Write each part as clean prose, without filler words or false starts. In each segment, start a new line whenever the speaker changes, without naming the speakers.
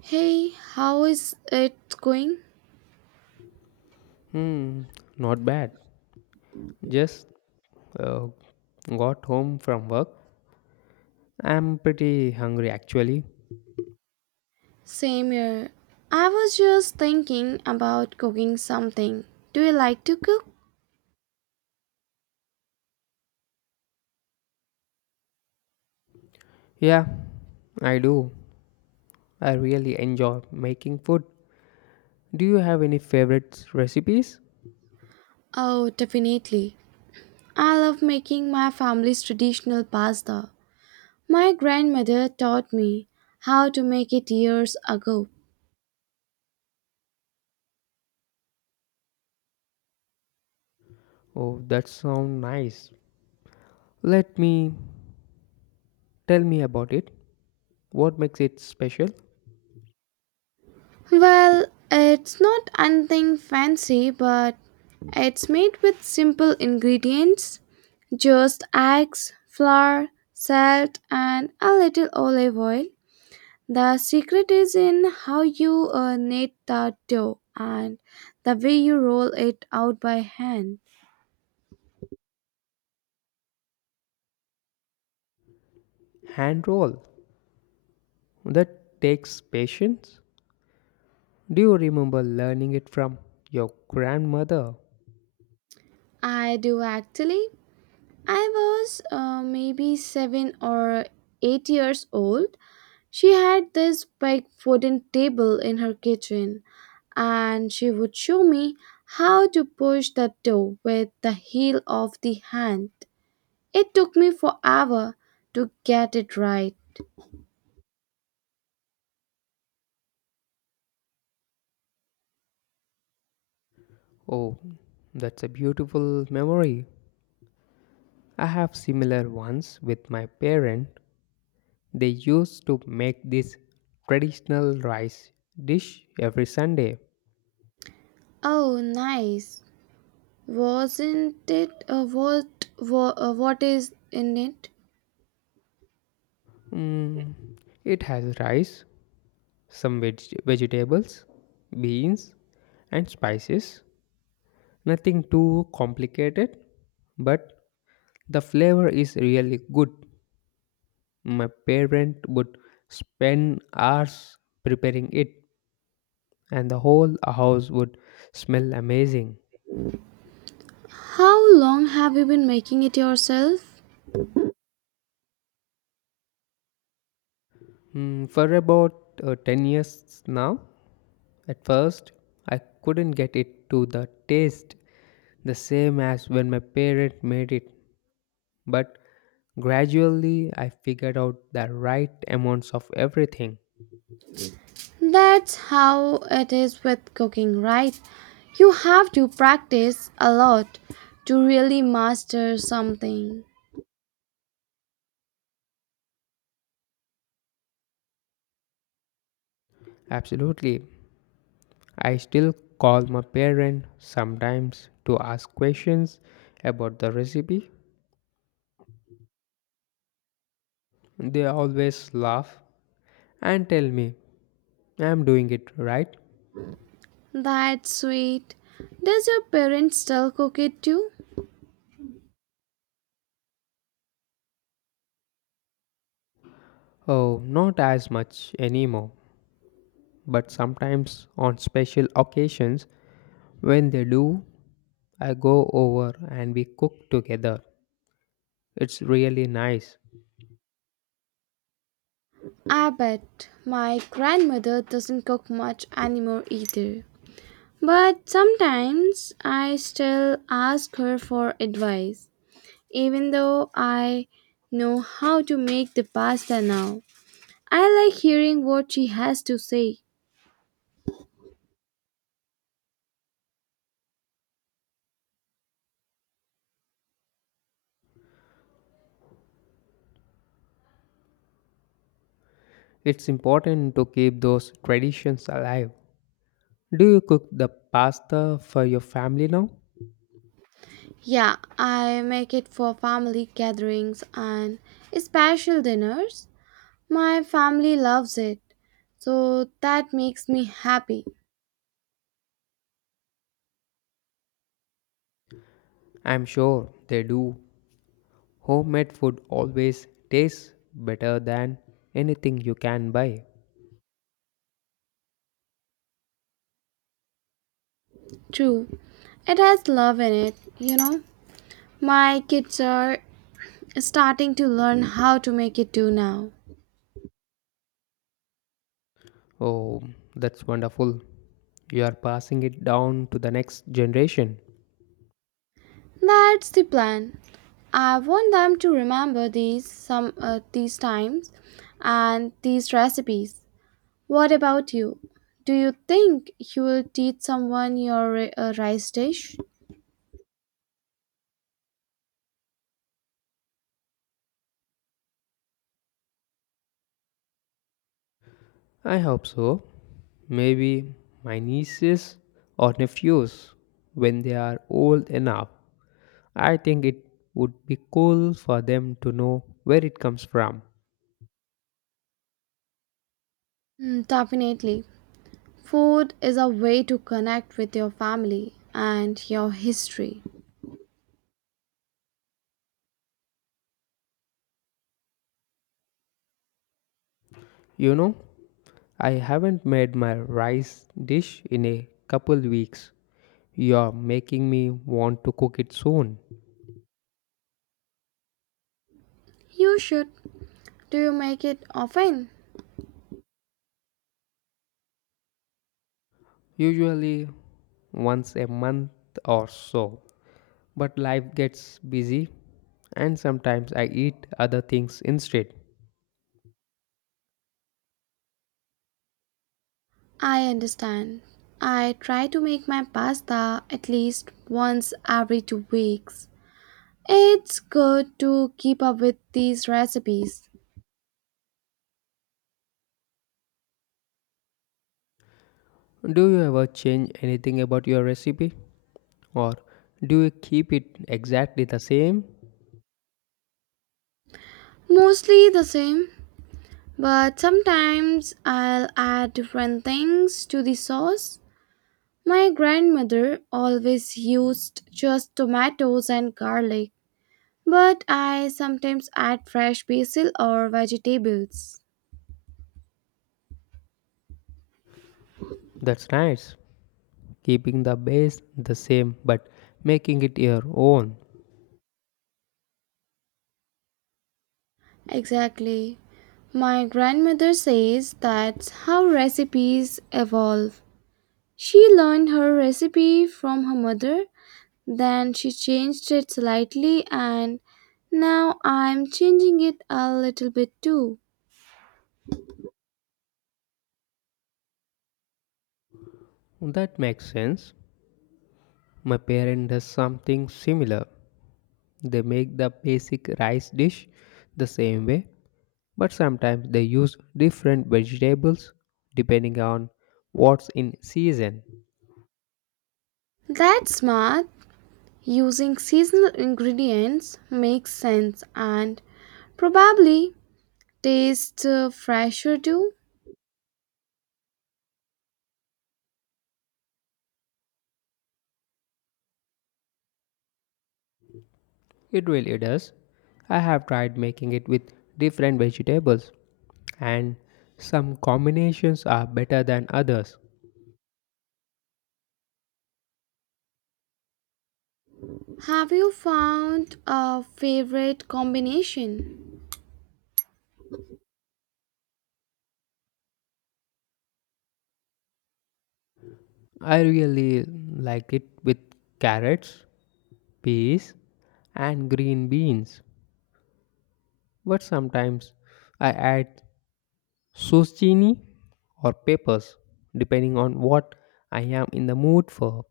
Hey, how is it going?
Hmm, Not bad. Just uh, got home from work. I'm pretty hungry actually.
Same here. I was just thinking about cooking something. Do you like to cook?
Yeah, I do. I really enjoy making food. Do you have any favorite recipes?
Oh, definitely. I love making my family's traditional pasta. My grandmother taught me how to make it years ago.
Oh, that sounds nice. Let me Tell me about it. What makes it special?
Well, it's not anything fancy, but it's made with simple ingredients just eggs, flour, salt, and a little olive oil. The secret is in how you knead the dough and the way you roll it out by hand.
Hand roll. That takes patience. Do you remember learning it from your grandmother?
I do actually. I was maybe 7 or 8 years old. She had this big wooden table in her kitchen, and she would show me how to push the dough with the heel of the hand. It took me forever to get it right.
Oh, that's a beautiful memory. I have similar ones with my parent. They used to make this traditional rice dish every Sunday.
Oh, nice. Wasn't it? What is in it?
Mm, it has rice, some vegetables, beans, and spices. Nothing too complicated, but the flavor is really good. My parent would spend hours preparing it, and the whole house would smell amazing.
How long have you been making it yourself?
For about 10 years now. At first, I couldn't get it to the taste the same as when my parent made it. But gradually, I figured out the right amounts of everything.
That's how it is with cooking, right? You have to practice a lot to really master something.
Absolutely. I still call my parent sometimes to ask questions about the recipe. They always laugh and tell me I'm doing it right.
That's sweet. Does your parents still cook it too?
Oh, not as much anymore, but sometimes on special occasions, when they do, I go over and we cook together. It's really nice.
I bet my grandmother doesn't cook much anymore either. But sometimes I still ask her for advice, even though I know how to make the pasta now. I like hearing what she has to say.
It's important to keep those traditions alive. Do you cook the pasta for your family now?
Yeah, I make it for family gatherings and special dinners. My family loves it, so that makes me happy.
I'm sure they do. Homemade food always tastes better than anything you can buy.
True, it has love in it, you know. My kids are starting to learn how to make it too now.
Oh, that's wonderful. You are passing it down to the next generation.
That's the plan. I want them to remember these times and these recipes. What about you? Do you think you will teach someone your rice dish?
I hope so. Maybe my nieces or nephews when they are old enough. I think it would be cool for them to know where it comes from.
Mm, definitely. Food is a way to connect with your family and your history.
You know, I haven't made my rice dish in a couple weeks. You're making me want to cook it soon.
You should. Do you make it often?
Usually once a month or so. But life gets busy and sometimes I eat other things instead.
I understand. I try to make my pasta at least once every 2 weeks. It's good to keep up with these recipes.
Do you ever change anything about your recipe? Or do you keep it exactly the same?
Mostly the same, but sometimes I'll add different things to the sauce. My grandmother always used just tomatoes and garlic, but I sometimes add fresh basil or vegetables.
That's nice. Keeping the base the same but making it your own.
Exactly. My grandmother says that's how recipes evolve. She learned her recipe from her mother. Then she changed it slightly, and now I'm changing it a little bit too.
That makes sense. My parent does something similar. They make the basic rice dish the same way, but sometimes they use different vegetables depending on what's in season.
That's smart. Using seasonal ingredients makes sense and probably tastes fresher too.
It really does. I have tried making it with different vegetables, and some combinations are better than others.
Have you found a favorite combination?
I really like it with carrots, peas, and green beans, but sometimes I add zucchini or peppers depending on what I am in the mood for.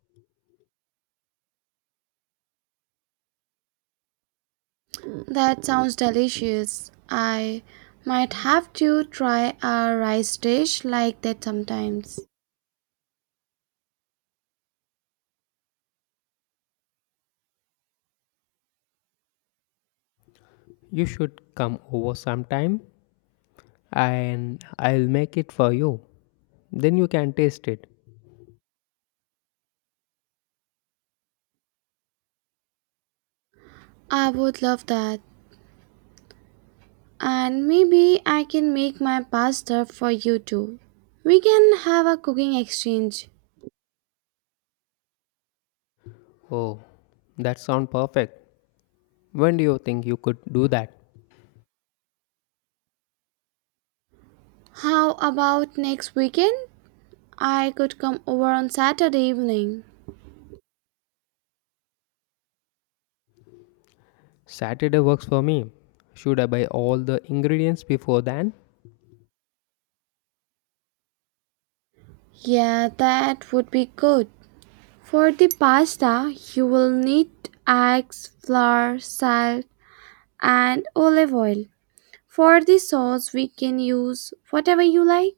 That sounds delicious. I might have to try a rice dish like that sometimes.
You should come over sometime and I'll make it for you. Then you can taste it.
I would love that. And maybe I can make my pasta for you too. We can have a cooking exchange.
Oh, that sounds perfect. When do you think you could do that?
How about next weekend? I could come over on Saturday evening.
Saturday works for me. Should I buy all the ingredients before then?
Yeah, that would be good. For the pasta, you will need eggs, flour, salt, and olive oil. For the sauce, we can use whatever you like.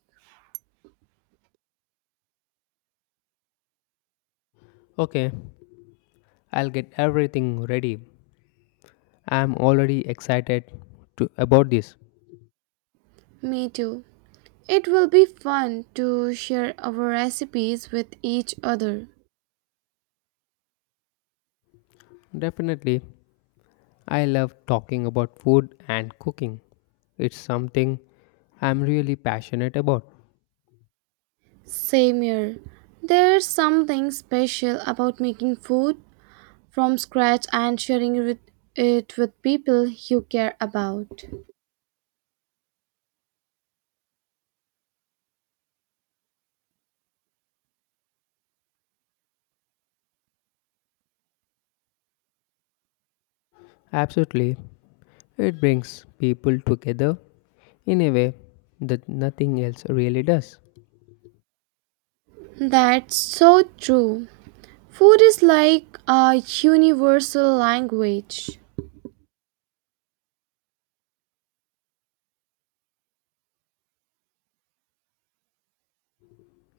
Okay, I'll get everything ready. I'm already excited to, about this.
Me too. It will be fun to share our recipes with each other.
Definitely, I love talking about food and cooking. It's something I'm really passionate about.
Same here. There's something special about making food from scratch and sharing with it with people you care about.
Absolutely, it brings people together in a way that nothing else really does.
That's so true. Food is like a universal language.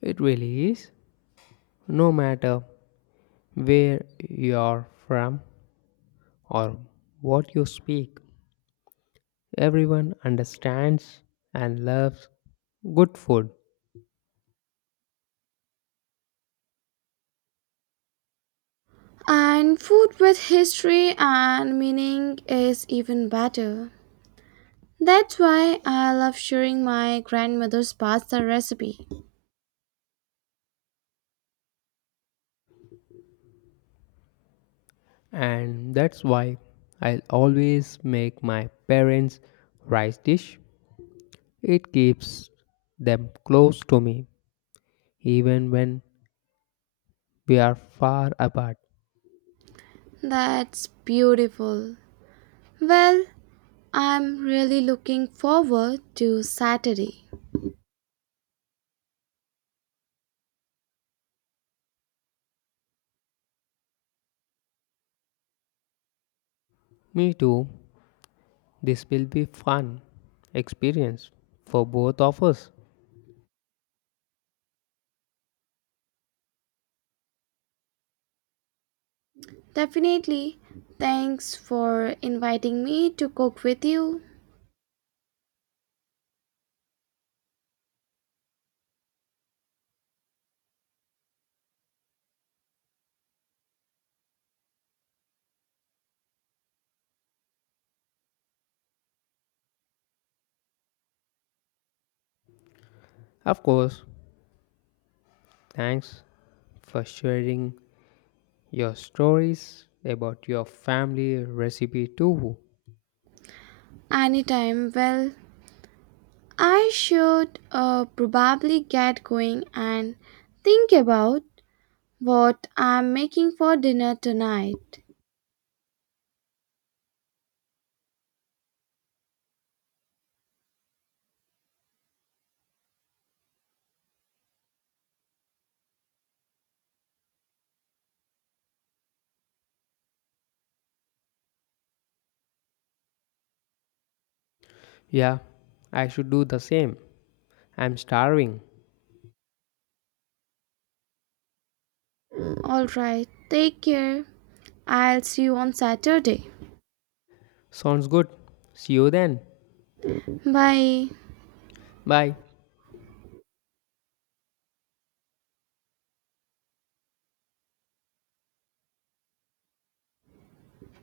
It really is. No matter where you are from or what you speak, everyone understands and loves good food.
And food with history and meaning is even better. That's why I love sharing my grandmother's pasta recipe.
And that's why I'll always make my parents' rice dish. It keeps them close to me, even when we are far apart.
That's beautiful. Well, I'm really looking forward to Saturday.
Me too, this will be fun experience for both of us.
Definitely. Thanks for inviting me to cook with you
Of course, thanks for sharing your stories about your family recipe too.
anytime. Well, I should probably get going and think about what I'm making for dinner tonight.
Yeah, I should do the same. I'm starving.
Alright, take care. I'll see you on Saturday.
Sounds good. See you then.
Bye.
Bye.